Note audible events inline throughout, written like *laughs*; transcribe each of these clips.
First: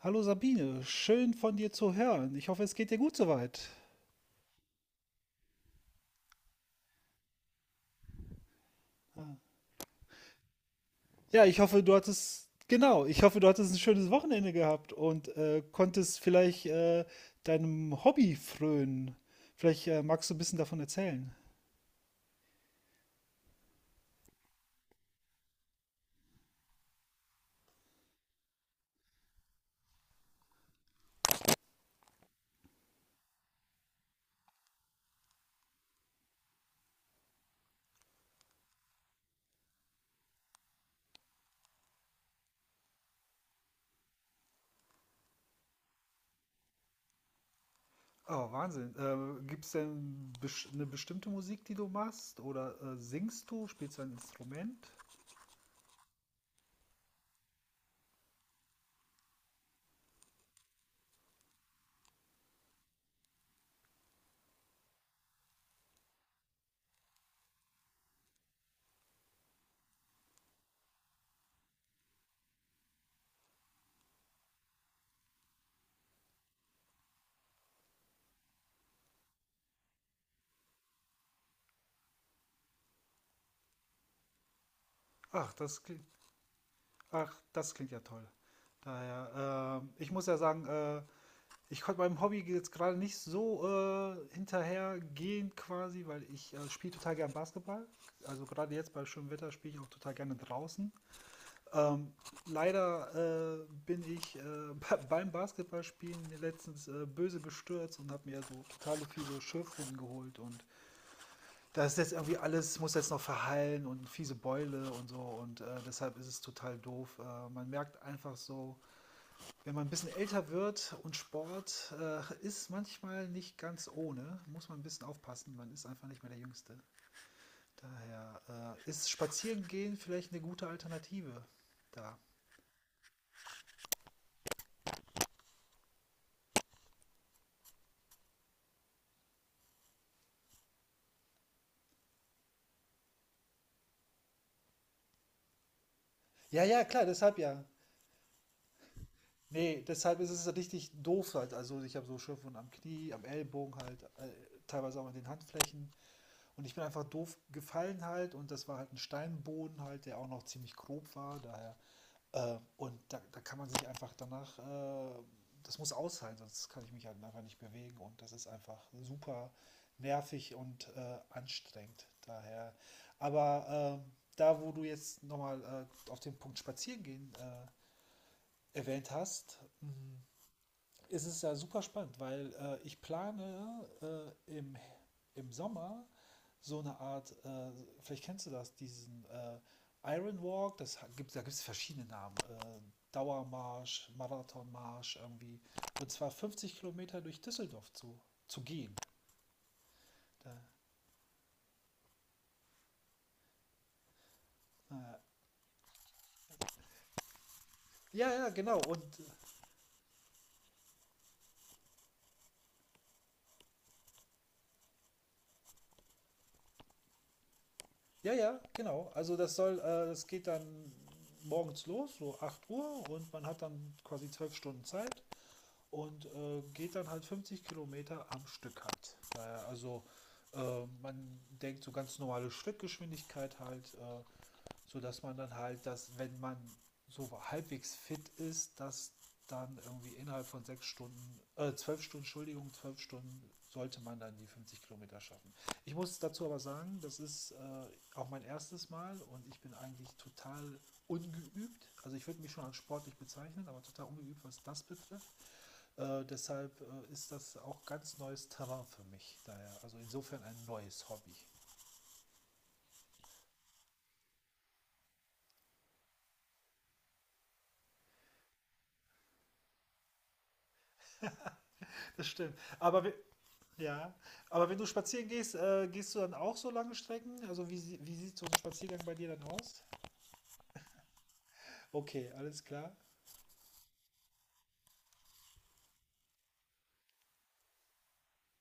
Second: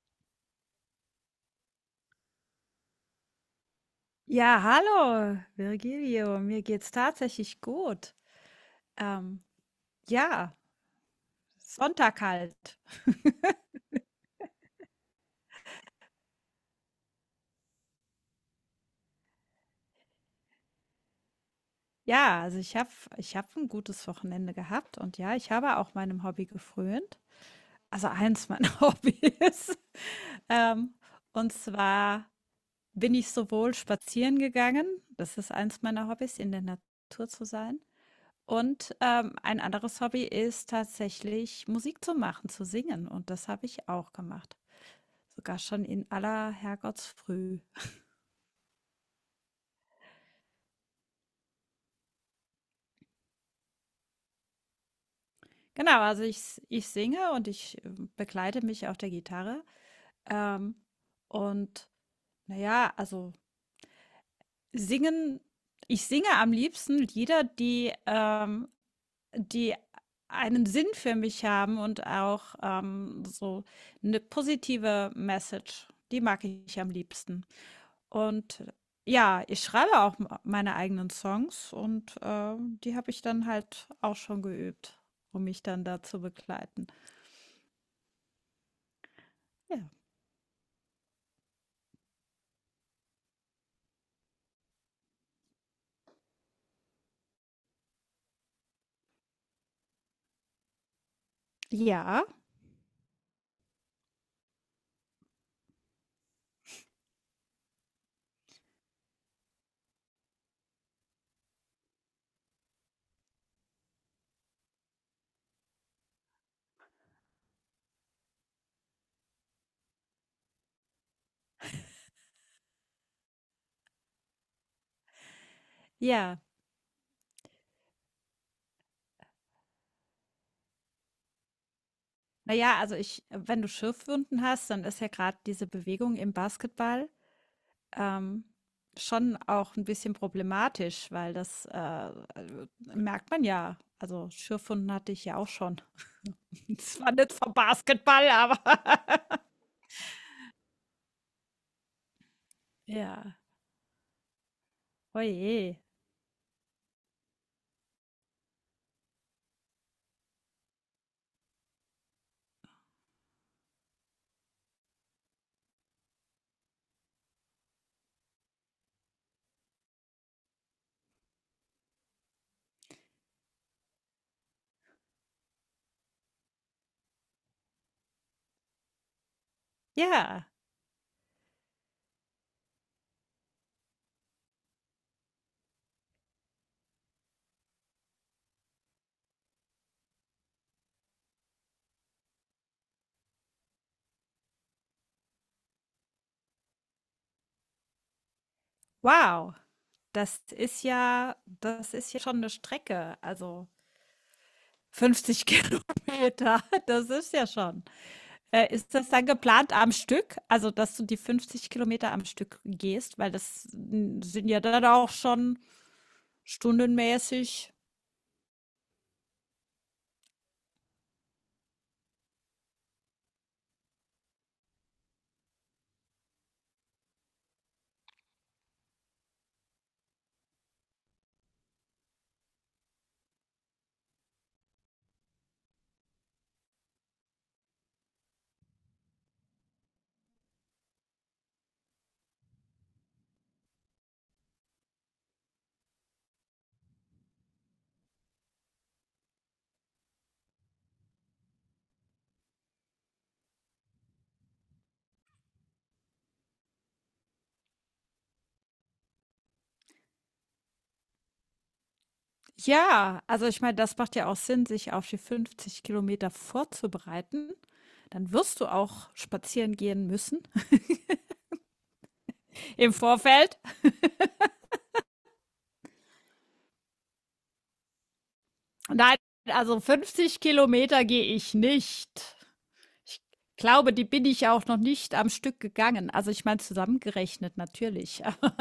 Hallo Sabine, schön von dir zu hören. Ich hoffe, es geht dir gut soweit. Ja, hallo, Virgilio. Mir geht's tatsächlich gut. Ähm, ja, Ja, ich hoffe, du Sonntag hattest, halt. genau, ich hoffe, du hattest ein schönes Wochenende gehabt und konntest vielleicht deinem Hobby frönen. Vielleicht magst du ein bisschen davon erzählen. Ja, also ich hab ein gutes Wochenende gehabt, und ja, ich habe auch meinem Hobby gefrönt. Also eins meiner *laughs* Hobbys. Ähm, und zwar bin ich sowohl spazieren gegangen, das ist eins meiner Hobbys, in der Natur zu sein. Und ein anderes Hobby ist tatsächlich Musik zu machen, zu singen. Und das habe ich auch gemacht. Sogar schon in aller Herrgottsfrüh. Oh, Wahnsinn. Gibt es denn eine bestimmte Musik, die du machst? Oder singst du? Spielst du ein Instrument? Genau, also ich singe und ich begleite mich auf der Gitarre. Ähm, und naja, also singen, ich singe am liebsten Lieder, die einen Sinn für mich haben und auch so eine positive Message. Die mag ich am liebsten. Und ja, ich schreibe auch m meine eigenen Songs, und die habe ich dann halt auch schon geübt, um Ach, mich das dann da klingt, zu begleiten. ach, das klingt ja toll. Daher, Ja. Ich muss ja sagen, ich konnte meinem Hobby jetzt gerade nicht so hinterhergehen quasi, weil ich spiele total gern Basketball. Also gerade jetzt bei schönem Wetter spiele ich auch total gerne draußen. Ähm, Ja. Leider bin ich *laughs* beim Basketballspielen letztens böse bestürzt und habe mir so totale fiese Schürfwunden geholt und das ist jetzt irgendwie alles, muss jetzt noch verheilen und fiese Beule und so und deshalb ist es total doof. Man merkt einfach so, wenn man ein bisschen älter wird und Sport ist manchmal nicht ganz ohne, muss man ein bisschen aufpassen. Man ist einfach nicht mehr Ja. der Jüngste. Daher ist Spazierengehen vielleicht eine gute Alternative da. Na ja, also ich wenn du Schürfwunden hast, dann ist ja gerade diese Bewegung im Basketball ähm, schon auch ein bisschen problematisch, weil das, merkt man ja. Also, Schürfwunden hatte ich ja auch schon. Ja, *laughs* ja, klar, Zwar nicht deshalb vom ja. Basketball, aber *laughs* Nee, deshalb ist es richtig doof halt. Also ich habe so Schürfwunden am Knie, am ja. Ellbogen halt, teilweise auch an den Oje. Handflächen. Und ich bin einfach doof gefallen halt und das war halt ein Steinboden halt, der auch noch ziemlich grob war, daher. Und da kann man sich einfach danach, das muss aushalten, sonst kann ich mich halt einfach nicht bewegen und das ist einfach super nervig und anstrengend, daher. Aber da, wo du jetzt nochmal auf den Punkt Spazieren gehen erwähnt hast, Ja. es ist es ja super spannend, weil ich plane äh, im, im Sommer so eine Art, vielleicht kennst du das, diesen Iron Walk, das gibt, da gibt es verschiedene Namen. Dauermarsch, Marathonmarsch irgendwie. Und zwar 50 Kilometer durch Düsseldorf zu gehen. Wow, das Da, ist ja das ist ja schon eine Strecke. Also äh, 50 *laughs* Kilometer, das ist ja schon. ja, ja, genau. Ist Und das dann geplant am Stück? Also, dass du die 50 Kilometer am Stück gehst, weil das sind ja dann auch schon stundenmäßig. ja, ja, genau. Also das soll, das geht dann morgens los, so 8 Uhr und man hat dann quasi 12 Stunden Zeit. Und geht dann halt 50 Kilometer am Stück halt. Also man denkt so ganz normale Schrittgeschwindigkeit halt, sodass man dann halt, dass wenn man so halbwegs fit ist, dass dann irgendwie innerhalb von 6 Stunden, 12 Stunden, Entschuldigung, 12 Stunden sollte man dann die 50 Kilometer schaffen. Ich muss dazu aber sagen, das ist auch mein erstes Mal und ich bin eigentlich total ungeübt. Also ich würde mich schon als sportlich bezeichnen, aber total ungeübt, was das betrifft. Deshalb ist das auch ganz neues Terrain für mich. Daher, also insofern ein neues Hobby. Ja, also ich meine, das macht ja auch Sinn, sich auf die 50 Kilometer vorzubereiten. Dann wirst du auch spazieren gehen müssen Das stimmt. *laughs* im Aber Vorfeld. ja, aber wenn du spazieren gehst, gehst du dann auch so lange Strecken? Also wie sieht so ein Spaziergang bei Nein, dir dann also aus? 50 Kilometer gehe ich Okay, nicht. alles klar. Ich glaube, die bin ich auch noch nicht am Stück gegangen. Also ich meine, zusammengerechnet natürlich, *laughs*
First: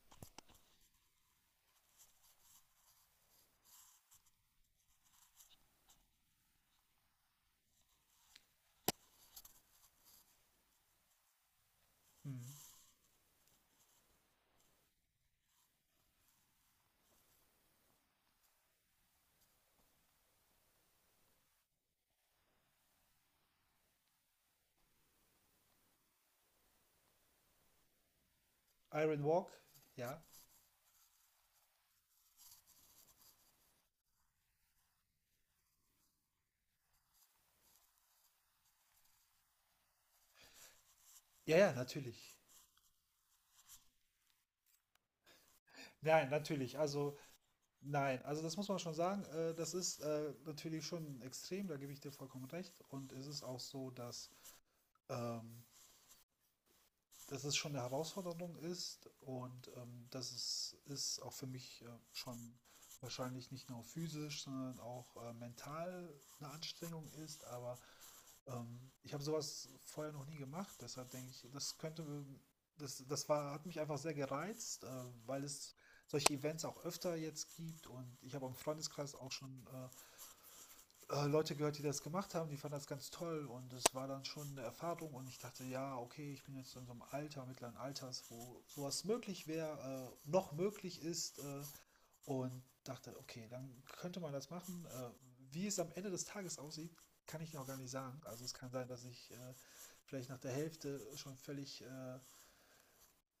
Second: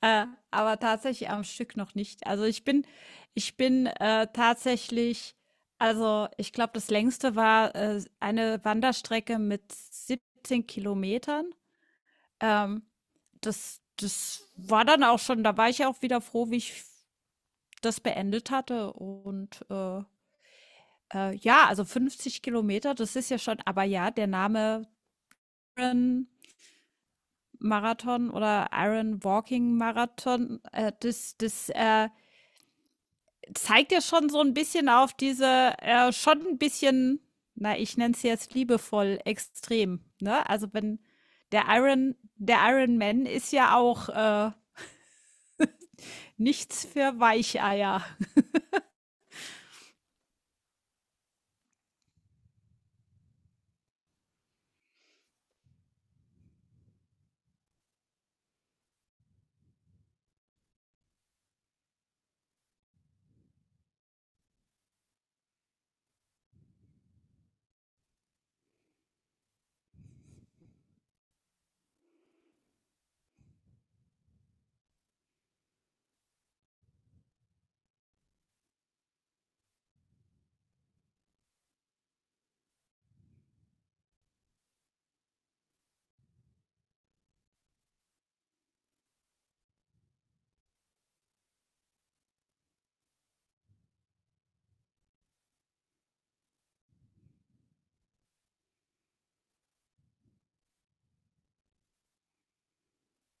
äh, aber tatsächlich am Stück noch nicht. Also ich bin tatsächlich, also ich glaube, das längste war eine Wanderstrecke mit 17 Kilometern. Hm. Ähm, das war dann auch schon, da war ich auch wieder froh, wie ich das beendet hatte. Und ja, also 50 Kilometer, das ist ja schon. Aber ja, der Name Iron Marathon oder Iron Iron Walk, Walking ja. Marathon, das zeigt ja schon so ein bisschen auf diese schon ein bisschen, na, ich nenne es jetzt liebevoll, extrem. Ne? Also wenn Ja, der ja, Iron, natürlich. der Iron Man ist ja auch Nein, natürlich. nichts Also für Weicheier. nein, also das muss man schon sagen. Das ist natürlich schon extrem, da gebe ich dir vollkommen recht. Und es ist auch so, dass ähm, dass es schon eine Herausforderung ist und dass es ist auch für mich schon wahrscheinlich nicht nur physisch, sondern auch mental eine Anstrengung ist. Aber ich habe sowas vorher noch nie gemacht, deshalb denke ich, das hat mich einfach sehr gereizt, weil es solche Events auch öfter jetzt gibt und ich habe im Freundeskreis auch schon Leute gehört, die das gemacht haben, die fanden das ganz toll und es war dann schon eine Erfahrung und ich dachte, ja, okay, ich bin jetzt in so einem Alter, mittleren Alters, wo sowas möglich wäre, noch möglich ist und dachte, okay, dann könnte man das machen. Wie es am Ende des Tages aussieht, kann ich noch gar nicht sagen. Also es kann sein, dass ich vielleicht nach der Hälfte schon völlig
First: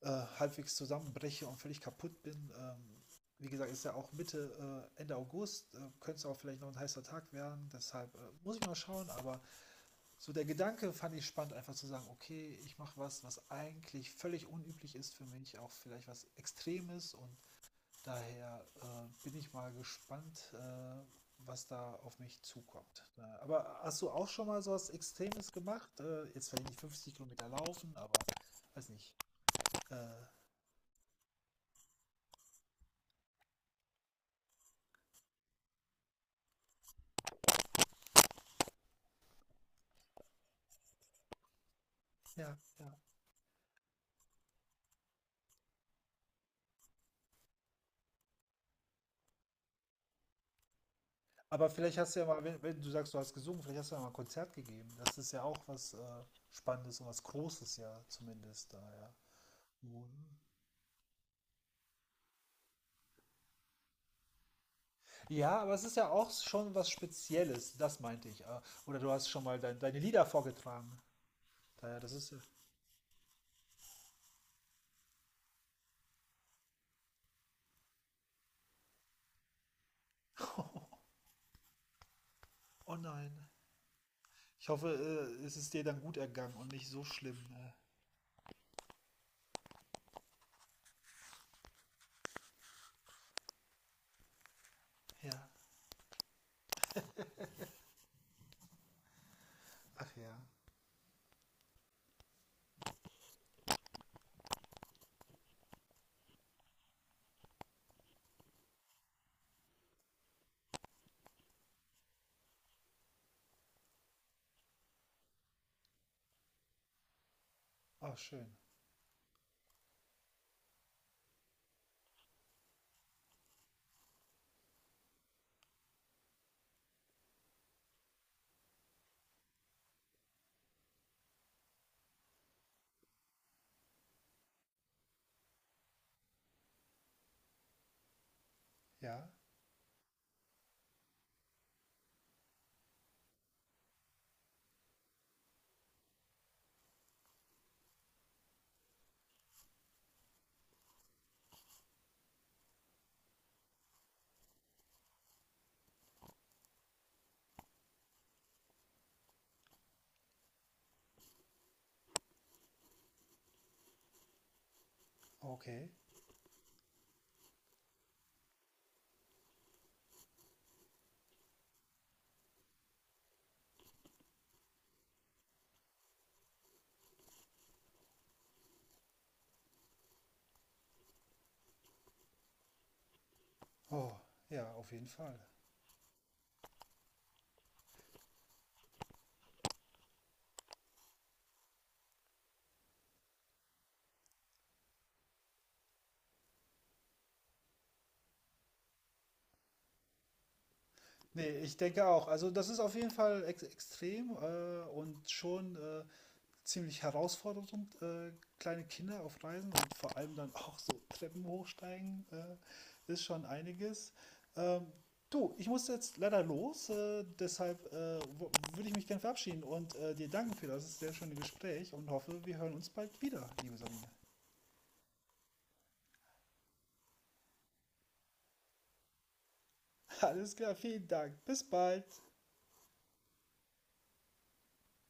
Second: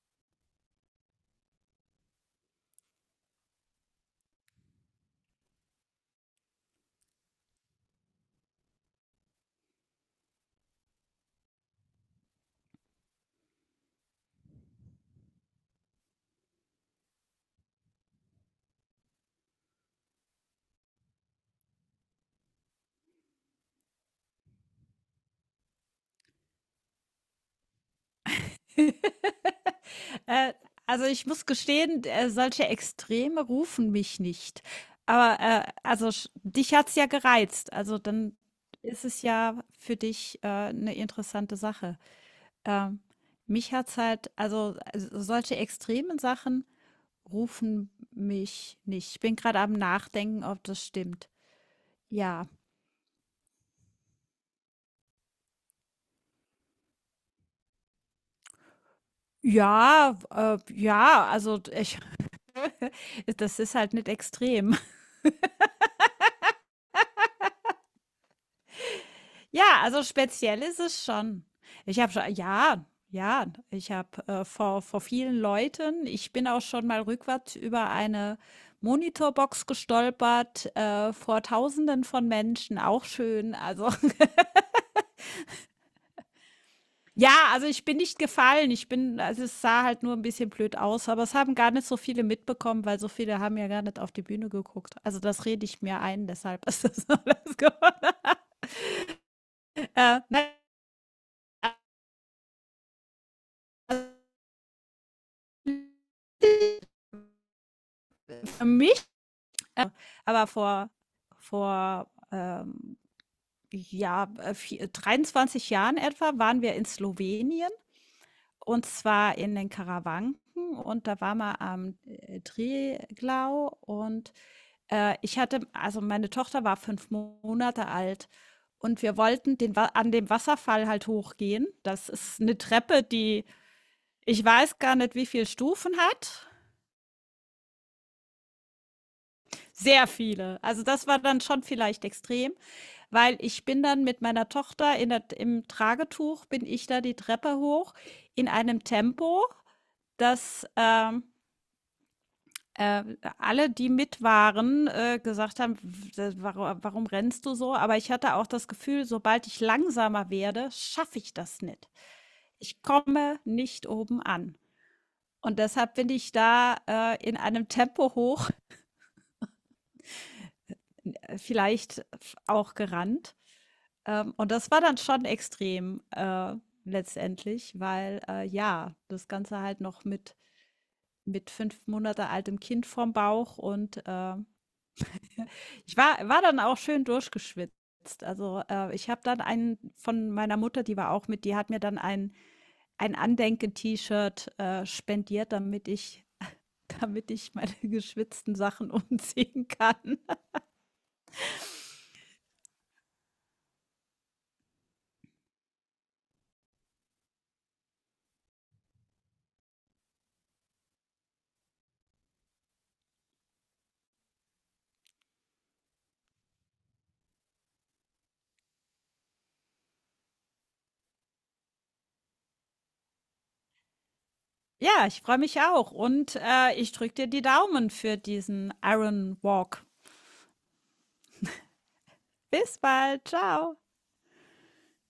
äh, halbwegs zusammenbreche und völlig kaputt bin. Wie gesagt, ist ja auch Mitte, Ende August, könnte es auch vielleicht noch ein heißer Tag werden, deshalb muss ich mal schauen, aber so der Gedanke fand ich spannend, einfach zu sagen, okay, ich mache was, was eigentlich völlig unüblich ist für mich, auch vielleicht was Extremes. Und daher bin ich mal gespannt, was da auf mich zukommt. Aber hast du auch schon mal so was Extremes gemacht? Jetzt vielleicht nicht 50 Kilometer laufen, aber weiß *laughs* nicht. Äh, Äh, also ich muss gestehen, solche Extreme rufen mich nicht. Aber also sch dich hat's ja gereizt. Also dann ist es ja für dich 'ne interessante Sache. ja, ja. Ähm, Mich hat's halt, also solche extremen Sachen rufen mich nicht. Ich bin gerade am Nachdenken, ob das stimmt. Aber vielleicht hast du ja mal, Ja. Wenn du sagst, du hast gesungen, vielleicht hast du ja mal ein Konzert gegeben. Das ist ja auch was Spannendes und was Großes ja zumindest da, ja. Ja, Mhm. Ja, also ich *laughs* das ist halt nicht extrem. Ja, aber es ist ja auch schon was Spezielles, das meinte ich. Oder du hast schon mal Ja, deine also Lieder speziell ist vorgetragen. es schon. Daher, Ich das habe schon, ist ja. ja, ja, ich habe vor vielen Leuten, ich bin auch schon mal rückwärts über eine Monitorbox gestolpert, vor Tausenden von Menschen, Oh auch nein. schön. Also, *laughs* Ich hoffe, es ist dir dann gut ergangen und nicht so ja, schlimm. also ich bin nicht gefallen. Ich bin, also, es sah halt nur ein bisschen blöd aus, aber es haben gar nicht so viele mitbekommen, weil so viele haben ja gar nicht auf die Bühne geguckt. Also, das Ja. rede ich mir ein, deshalb ist das *laughs* alles geworden. Ach ja. Nein, also für mi Aber vor 23 Jahren etwa waren wir in Slowenien, Oh, schön. und zwar in den Karawanken, und da waren wir am Triglau. Und ich hatte, also meine Tochter war 5 Monate alt, und wir wollten an dem Wasserfall halt hochgehen. Das ist eine Treppe, die, ich weiß gar nicht, wie viele Stufen hat. Ja, Sehr viele. Also das war dann schon vielleicht extrem. Weil ich bin dann mit meiner Tochter in der, im Tragetuch, bin ich da die Treppe hoch in einem Tempo, dass äh, alle, die mit waren, gesagt haben: „W d Warum rennst du so?" Aber ich hatte auch das Gefühl, sobald ich langsamer werde, schaffe ich das nicht. Ich komme nicht oben an. Und okay. deshalb bin ich da in einem Tempo hoch, *laughs* vielleicht auch gerannt. Und das war dann schon extrem, letztendlich, weil, ja, das Ganze halt noch mit 5 Monate altem Kind vorm Bauch. Und Oh, ja, auf jeden Fall. ich war dann auch schön durchgeschwitzt. Also, ich habe dann einen von meiner Mutter, die war auch mit, die hat mir dann ein Andenken-T-Shirt spendiert, damit ich *laughs* damit ich meine *laughs* geschwitzten Sachen umziehen kann. Nee, ich denke auch. Also das ist auf jeden Fall ex extrem und schon ziemlich herausfordernd, äh, kleine Kinder auf Reisen und vor allem dann auch so Treppen hochsteigen, ist schon einiges. Ähm, Du, ich muss jetzt leider los, deshalb würde ich mich gerne verabschieden und dir danken für das sehr schöne Gespräch und hoffe, wir hören uns bald wieder, liebe Sabine. Ja, ich freue mich auch, und ich drücke dir die Daumen für diesen Iron Walk. *laughs* Alles klar, vielen Dank. Bis bald. Bis bald. Ciao.